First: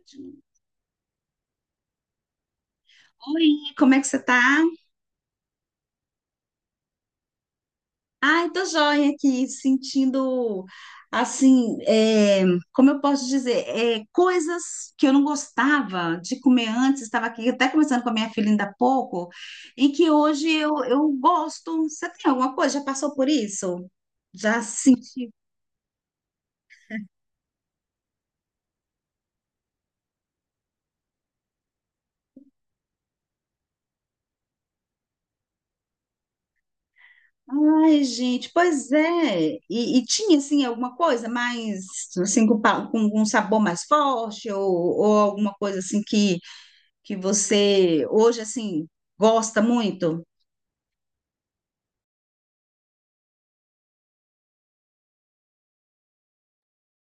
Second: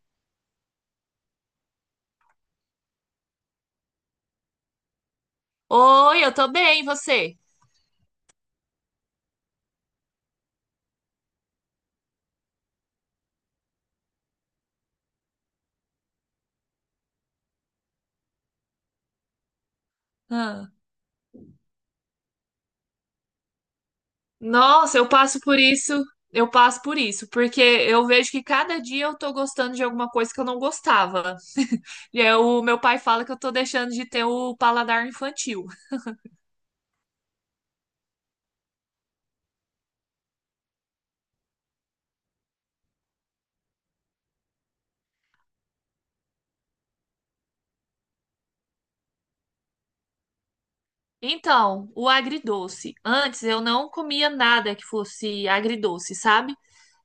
Ótimo. Oi, como é que você tá? Oi, eu tô bem, e você? Ai, tô joia aqui, sentindo, assim, como eu posso dizer, coisas que eu não gostava de comer antes, estava aqui até conversando com a minha filha ainda há pouco, e que hoje Ah. eu gosto. Você tem alguma coisa? Já passou por isso? Já Nossa, eu senti? passo por isso, eu passo por isso, porque eu vejo que cada dia eu tô gostando de alguma coisa que eu não gostava. E aí, o meu pai fala que eu tô deixando de ter o paladar infantil. Ai, gente, pois é. E tinha, assim, alguma coisa mais, assim, com um sabor mais forte, ou alguma coisa assim que você hoje assim gosta muito? Então, o agridoce. Antes eu não comia nada que fosse agridoce, sabe?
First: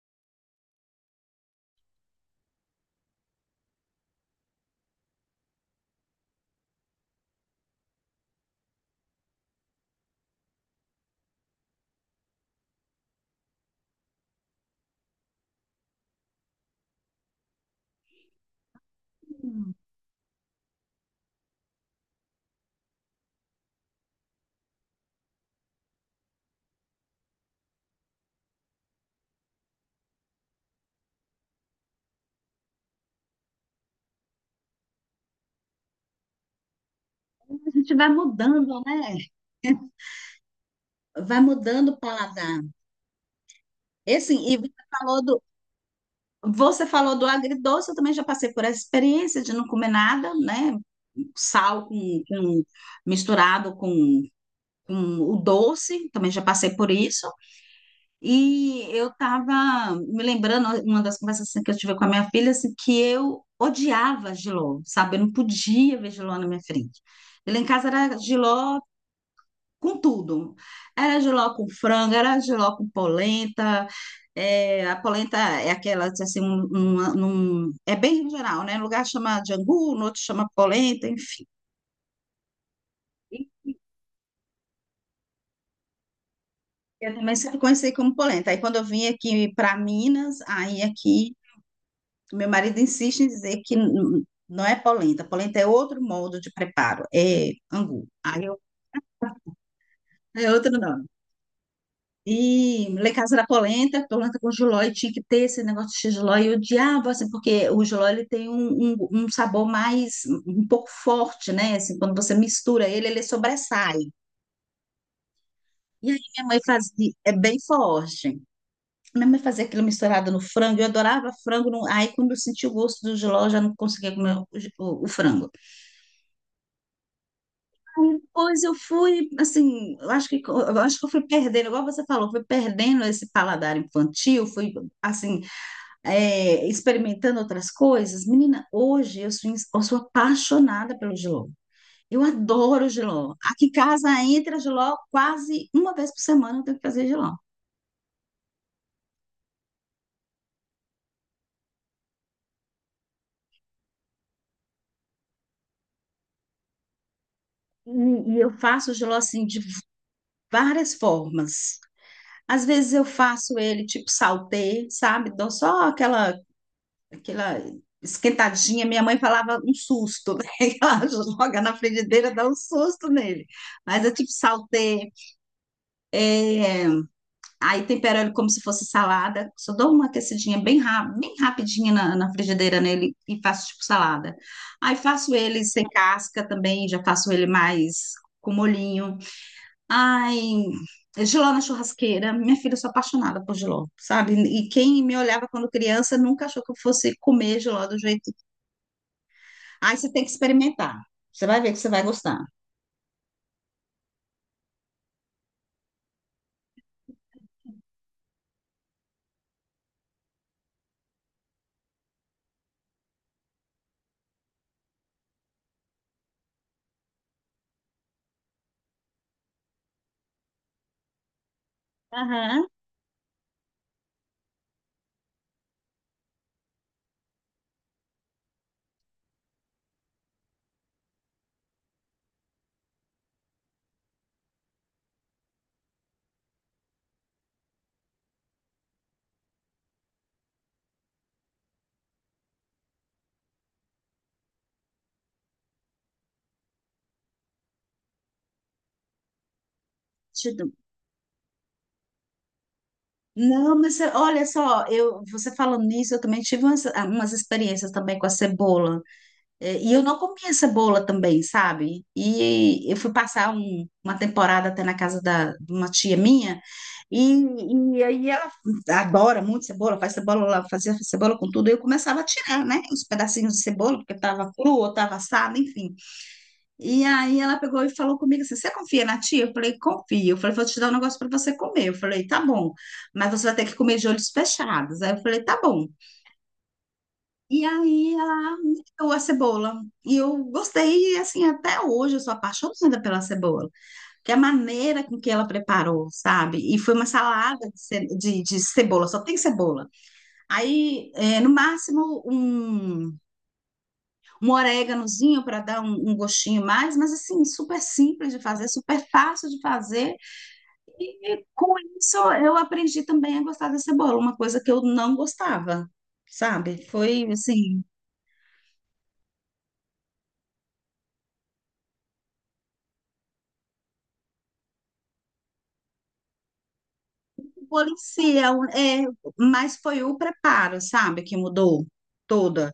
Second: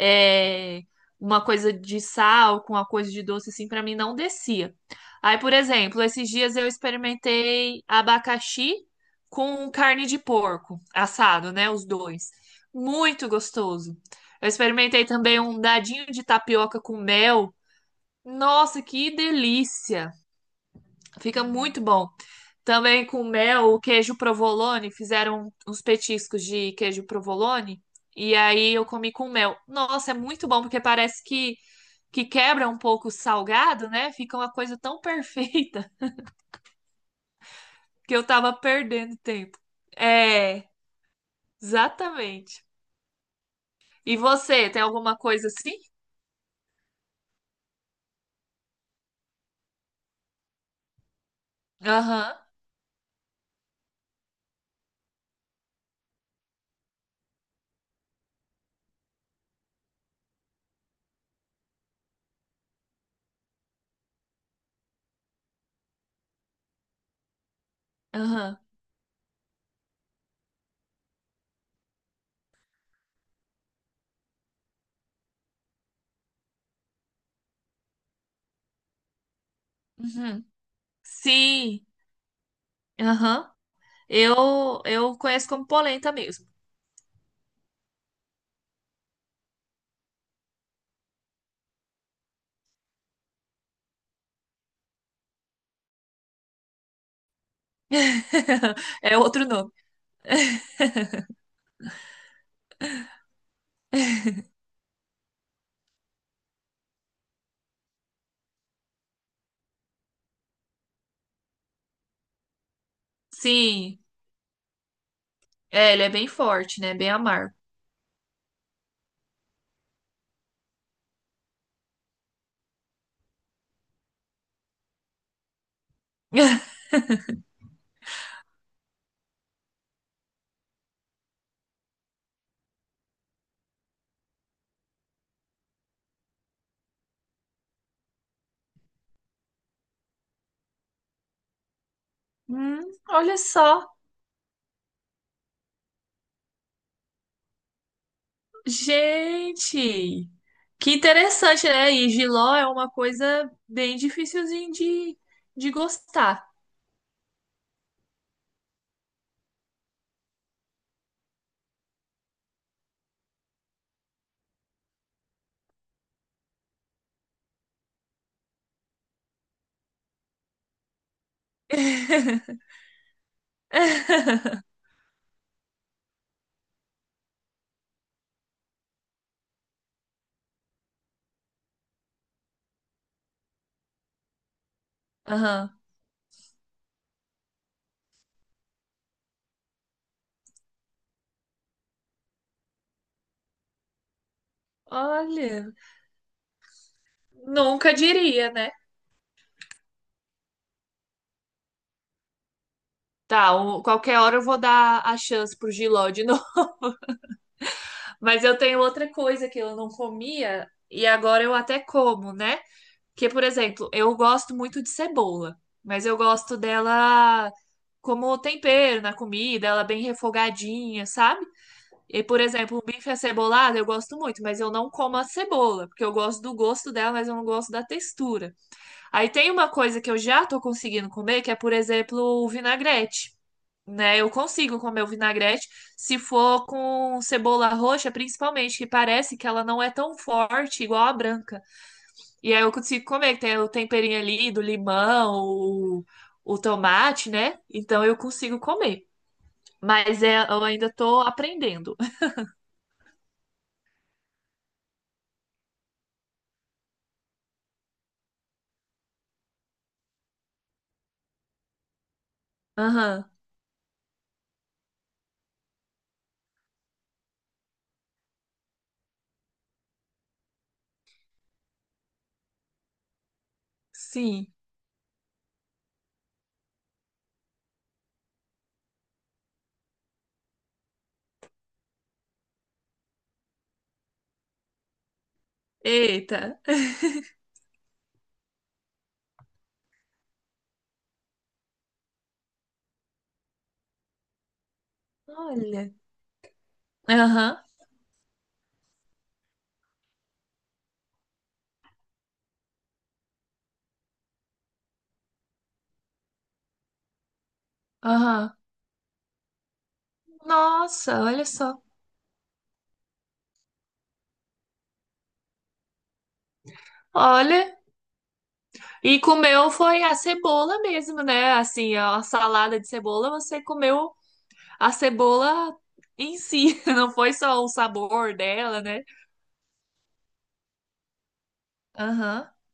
É, uma coisa de sal com uma coisa de doce, assim, pra mim não descia. Aí, por exemplo, esses dias eu experimentei abacaxi com carne de porco, assado, né? Os dois. Muito gostoso. Eu experimentei também um dadinho de tapioca com mel. Nossa, que Hum. delícia! Fica muito bom. Também com mel, o queijo provolone, fizeram uns petiscos de queijo provolone e aí eu comi com mel. Nossa, é muito bom porque parece que quebra um pouco o salgado, né? Fica uma coisa tão perfeita A gente vai que eu tava mudando, perdendo né? tempo. É, Vai mudando o paladar. exatamente. E E assim, você, tem alguma coisa assim? você falou do agridoce, eu também já passei por essa experiência de não comer nada, né? Sal com, Aham, com- misturado com o doce, também já passei por isso. E eu estava me lembrando, uma das conversas assim, que eu tive com a minha filha, assim, que eu odiava Giló, sabe? Eu não podia ver Giló na minha frente. E lá em casa era aham, Giló com tudo. Era Giló com frango, era Giló com polenta. É, a polenta é aquela, assim, é bem geral, né? Um lugar chama de angu, no outro uhum. chama polenta, enfim. Sim, aham. Eu conheço como polenta mesmo. Eu também sempre conheci como polenta. Aí quando eu vim aqui para Minas, aí aqui meu marido insiste em dizer que não é polenta. Polenta é outro modo de preparo, é angu. Aí eu, É outro nome. é outro nome. E lá em casa era polenta, polenta com jiló, e tinha que ter esse negócio de jiló. E eu odiava, assim, porque o jiló ele tem um sabor mais, um pouco forte, né? Assim, quando você mistura ele, ele sobressai. Sim, é, ele é E aí bem minha mãe forte, né? Bem fazia, é amargo. bem forte. Minha mãe fazia aquilo misturado no frango, eu adorava frango. Aí quando eu senti o gosto do jiló, eu já não conseguia comer o frango. Aí depois eu fui, assim, eu acho que eu fui perdendo, igual você falou, fui perdendo esse paladar infantil, fui, assim, experimentando outras coisas. Menina, hoje eu sou apaixonada pelo jiló. Eu Hum, adoro jiló. Olha Aqui em só, casa entra jiló quase uma vez por semana, eu tenho que fazer jiló. gente, que interessante, né? E jiló é uma coisa bem dificilzinha de gostar. E, e eu faço o jiló, assim, de várias formas. Às vezes eu faço ele tipo saltê, sabe? Dou só aquela esquentadinha, minha mãe falava um susto, né? Ela joga na frigideira, dá um susto nele. Mas eu tipo saltei, é, aí tempero ele como se fosse salada, só dou uma aquecidinha bem, bem rapidinha na frigideira nele e faço tipo salada. Aí faço ele Aham. sem casca também, já faço ele mais com molhinho. Ai, jiló na churrasqueira, minha filha, eu sou apaixonada por jiló, sabe? E quem me olhava quando Olha, criança nunca achou que eu fosse comer jiló nunca do jeito. diria, né? Aí você tem que experimentar. Você vai ver que você vai gostar. Tá, o- qualquer hora eu vou dar a chance pro giló de novo. Mas eu tenho outra coisa que eu não comia e agora eu até como, né? Porque, por exemplo, eu gosto muito de cebola, mas eu gosto dela como tempero na comida, ela bem refogadinha, sabe? E, por Aham. exemplo, um bife acebolado eu gosto muito, mas eu não como a cebola, porque eu gosto do gosto dela, mas eu não gosto da textura. Aí tem uma coisa que eu já tô conseguindo comer, que é, por exemplo, o vinagrete. Né, eu consigo comer o vinagrete se for com cebola roxa, principalmente, que parece que ela não é tão forte igual a branca. E aí eu consigo comer, que tem o temperinho ali do limão, o tomate, né? Então eu consigo comer. Mas é, Deixa eu eu. ainda tô aprendendo. Não, mas olha só, eu, você falando nisso, eu também tive umas, ah, umas experiências também com a cebola. É, e eu não comia cebola também, sabe? E eu fui Aham, passar uma temporada até na casa da, de uma tia minha, e, e aí ela adora muito cebola, faz cebola lá, fazia cebola com tudo, e eu começava a tirar, né? Os pedacinhos de cebola, porque sim. tava cru ou tava assado, enfim. E aí ela pegou e falou comigo assim: Você confia na tia? Eu falei: Confio. Eu falei: Vou te dar um negócio para você comer. Eu falei: Tá bom, mas você vai ter que comer de olhos fechados. Aí eu falei: Tá bom. Eita. E aí ela me deu a cebola. E eu gostei, e assim, até hoje eu sou apaixonada pela cebola, que é a maneira com que ela Olha. preparou, sabe? E foi uma Aham, salada de, de cebola, só tem cebola. Aí, no máximo, um um oréganozinho para dar gostinho mais, mas assim, super simples de aham. fazer, super fácil de fazer. Nossa, E olha com só. isso eu aprendi também a gostar da cebola, uma coisa que eu não gostava, sabe? Foi Olha. assim, E comeu foi a cebola mesmo, né? Assim, a salada de cebola, você comeu a cebola em si. Não foi só o o bolo em sabor si, dela, né? Mas foi o preparo, sabe, que mudou Aham. toda.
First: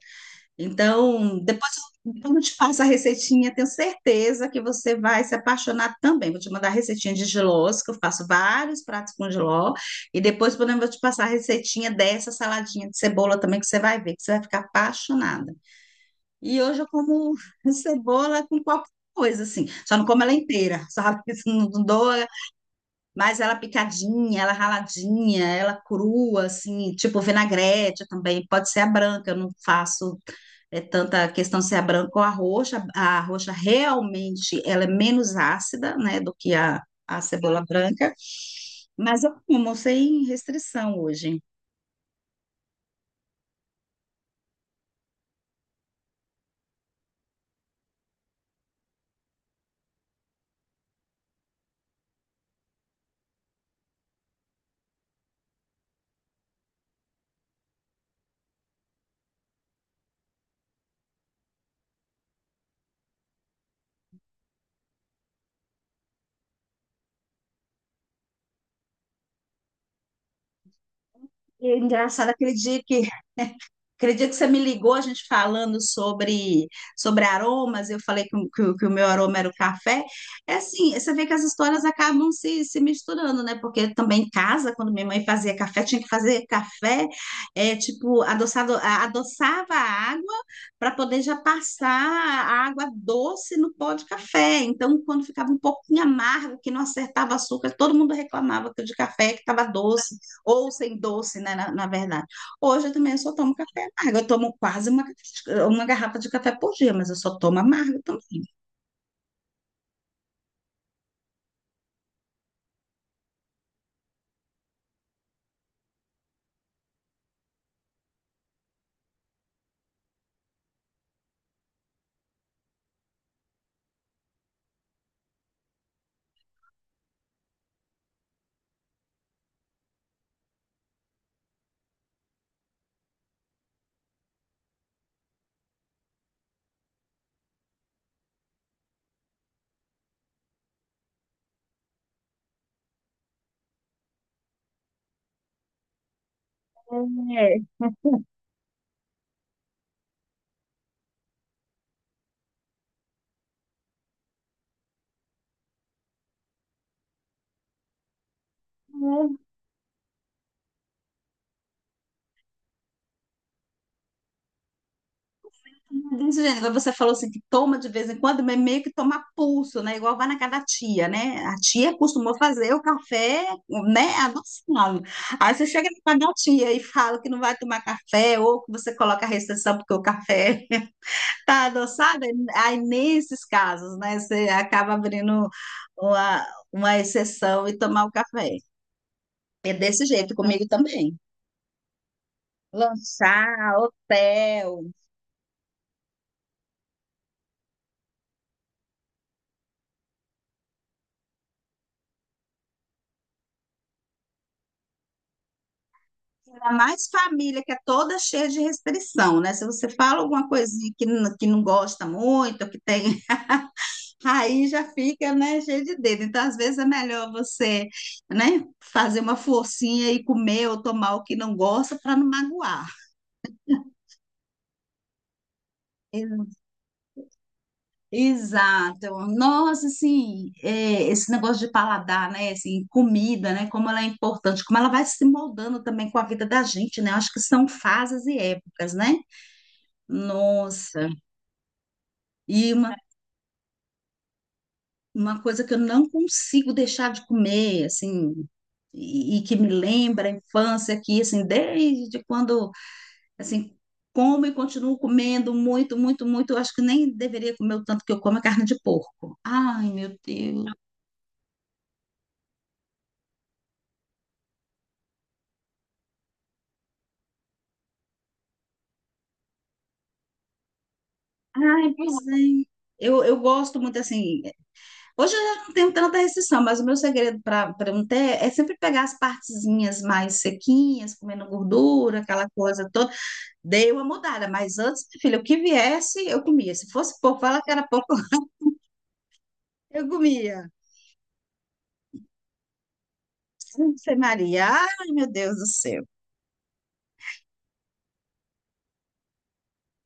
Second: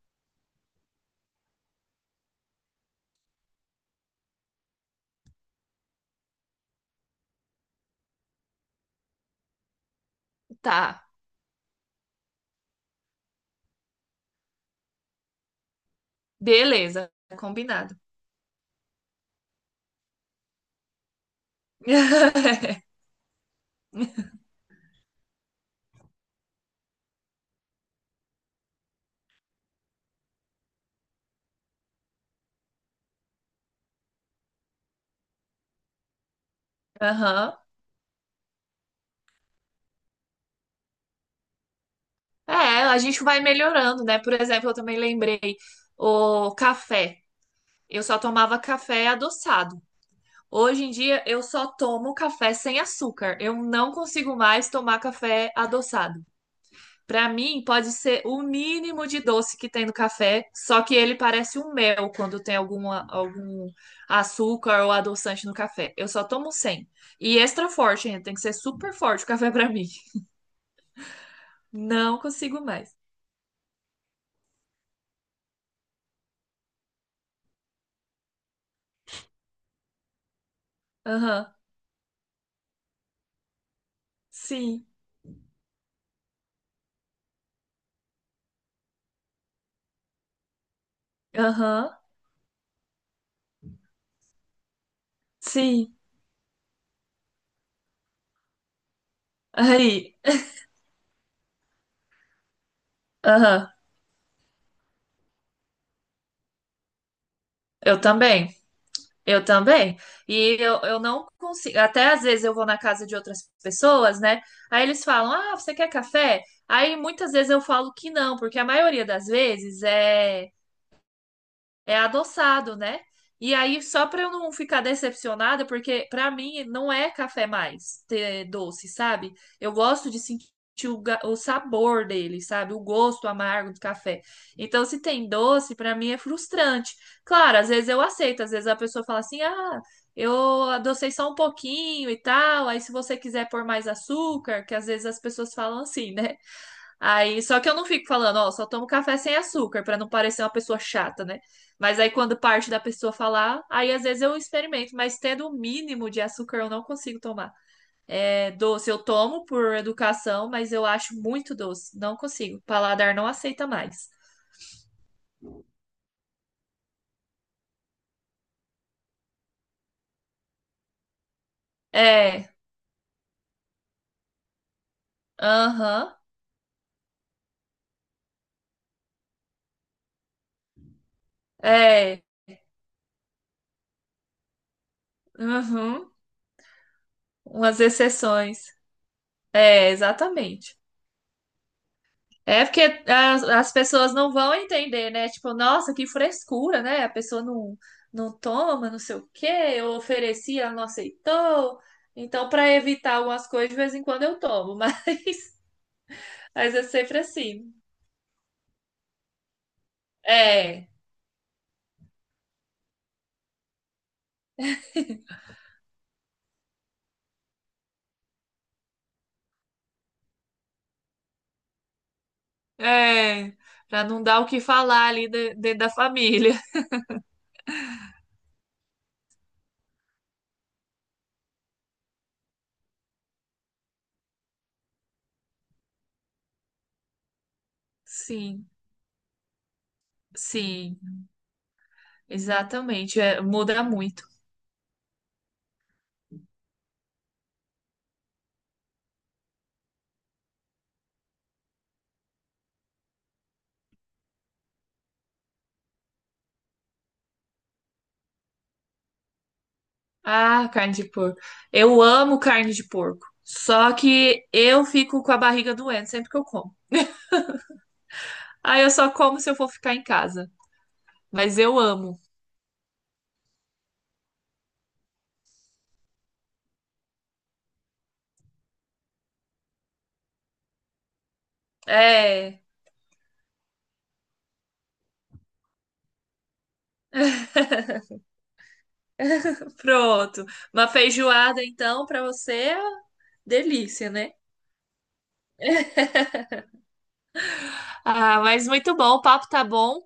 Então, depois eu então eu te passo a receitinha, tenho certeza que você vai se apaixonar também. Vou te mandar a receitinha de jilós, que eu faço vários pratos com jiló, e depois podemos vou te Tá. passar a receitinha dessa saladinha de cebola também, que você vai ver, que você vai ficar apaixonada. E hoje eu Beleza, como combinado. cebola com qualquer coisa, assim, só não como ela inteira, só não dou, mas ela picadinha, ela raladinha, ela crua, assim, tipo vinagrete também, pode ser a branca, eu não faço é tanta a questão se é branca ou a roxa. A roxa realmente ela é menos ácida, né, do que a Aham. cebola branca. Mas eu como sem restrição hoje. É, a gente vai melhorando, né? Por exemplo, eu também lembrei o café. Eu só tomava café adoçado. Hoje em dia eu só tomo café sem açúcar. Eu não consigo mais tomar café adoçado. Pra mim, pode ser o mínimo de doce que tem no café, só que ele parece um mel quando tem algum açúcar ou adoçante no café. Eu só tomo sem. E extra forte, ainda tem que ser super forte o café pra mim. E é Não engraçado aquele consigo dia mais. que acredito que você me ligou, a gente falando sobre aromas, eu falei que, o que o meu aroma era o café. É assim, você vê que as Aham. histórias acabam se misturando, né? Porque também em casa, Sim. quando minha mãe fazia café, tinha que fazer café, é, tipo, adoçado, adoçava a água para poder já passar Aham. a água doce no pó de café. Então, quando ficava um Sim. pouquinho amargo, que não acertava açúcar, todo mundo reclamava que o de café que estava doce, Aí. ou sem doce, né? Na verdade. Hoje eu também só tomo Aham. café amargo. Eu tomo quase uma garrafa de café por dia, mas eu só tomo Eu amargo também. também. Eu também. E eu não consigo. Até às vezes eu vou na casa de outras pessoas, né? Aí eles falam: Ah, você quer café? Aí muitas vezes eu falo que não, porque a maioria das vezes é. É adoçado, né? E aí, só para eu não ficar decepcionada, porque para mim não é café mais ter doce, sabe? Eu gosto de sentir o sabor dele, sabe? O gosto amargo do café. Então, se tem doce, para mim é frustrante. Claro, às vezes eu aceito, às vezes a pessoa fala assim: ah, eu adocei só um pouquinho e tal. Aí, se você quiser pôr mais açúcar, que às vezes as pessoas falam assim, né? Aí, só que eu não fico falando, ó, só tomo café sem açúcar, pra não parecer uma pessoa chata, né? Mas aí quando parte da pessoa falar, aí às vezes eu experimento, mas tendo o mínimo de açúcar eu não consigo tomar. É doce, eu É, tomo por educação, mas eu acho muito doce, não consigo. O paladar não aceita mais. desse jeito. Agora você falou assim que toma de vez em quando, mas meio que toma a pulso, né? Igual vai na casa da tia, né? A tia costumou É, fazer o café, né? A noção. Aí você chega na aham, casa da tia e fala que não vai tomar café, ou que você coloca a restrição porque o café tá é, adoçado. Aí nesses casos, né? Você acaba abrindo uhum, uma, uma exceção e umas tomar o café. exceções. É É, desse jeito comigo exatamente. também. É porque as Lanchar, pessoas não vão hotel, entender, né? Tipo, nossa, que frescura, né? A pessoa não, não toma, não sei o quê, eu ofereci, ela não aceitou. Então, para evitar algumas coisas, de vez em quando eu tomo, mas, ainda mas é mais sempre família que assim. é toda cheia de restrição, né? Se você fala alguma É, coisinha que, que não gosta muito, que tem, aí já fica, né, cheio de dedo. Então, às vezes é melhor você, né, fazer uma forcinha e comer ou tomar o que não gosta para não magoar. é, para não dar o que falar ali dentro da família. Exato. Nossa, assim, é, esse negócio de paladar, né? Assim, comida, né? Como ela é importante, como ela vai se moldando também com a vida da gente, né? Acho que são fases e Sim, épocas, né? sim, Nossa. E exatamente. É, muda muito. uma coisa que eu não consigo deixar de comer, assim, e que me lembra a infância aqui, assim, desde quando, assim, como e continuo comendo muito, muito, muito. Eu acho que nem deveria comer o tanto que eu como a carne de porco. Ai, meu Deus. Ah, carne de porco. Eu amo carne de porco. Só que eu fico com a barriga doendo sempre que eu como. Ah, eu só como se eu for ficar em casa. Mas eu Ai, pois amo. é. Eu gosto muito assim. Hoje eu já não tenho tanta restrição, mas o meu segredo para não ter é sempre pegar as partezinhas mais sequinhas, comendo gordura, aquela É, coisa toda. Dei uma mudada, mas antes, filha, o que viesse, eu comia. Se fosse pouco, fala que era pouco, eu pronto. comia. Uma feijoada, então, pra você, é delícia, Ave né? Maria, ai meu Deus do céu. Ah, mas muito bom. O papo tá bom.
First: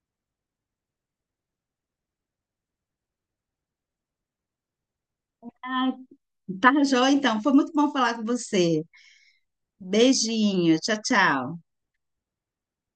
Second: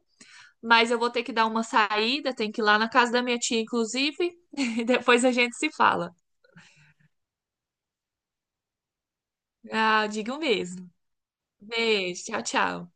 Mas eu vou ter que dar uma saída, tenho que ir lá na casa da minha tia, inclusive, e depois a gente se fala. Tá, joia, então. Foi muito bom falar com você. Ah, digo Beijinho, mesmo. tchau, tchau. Beijo, tchau, tchau.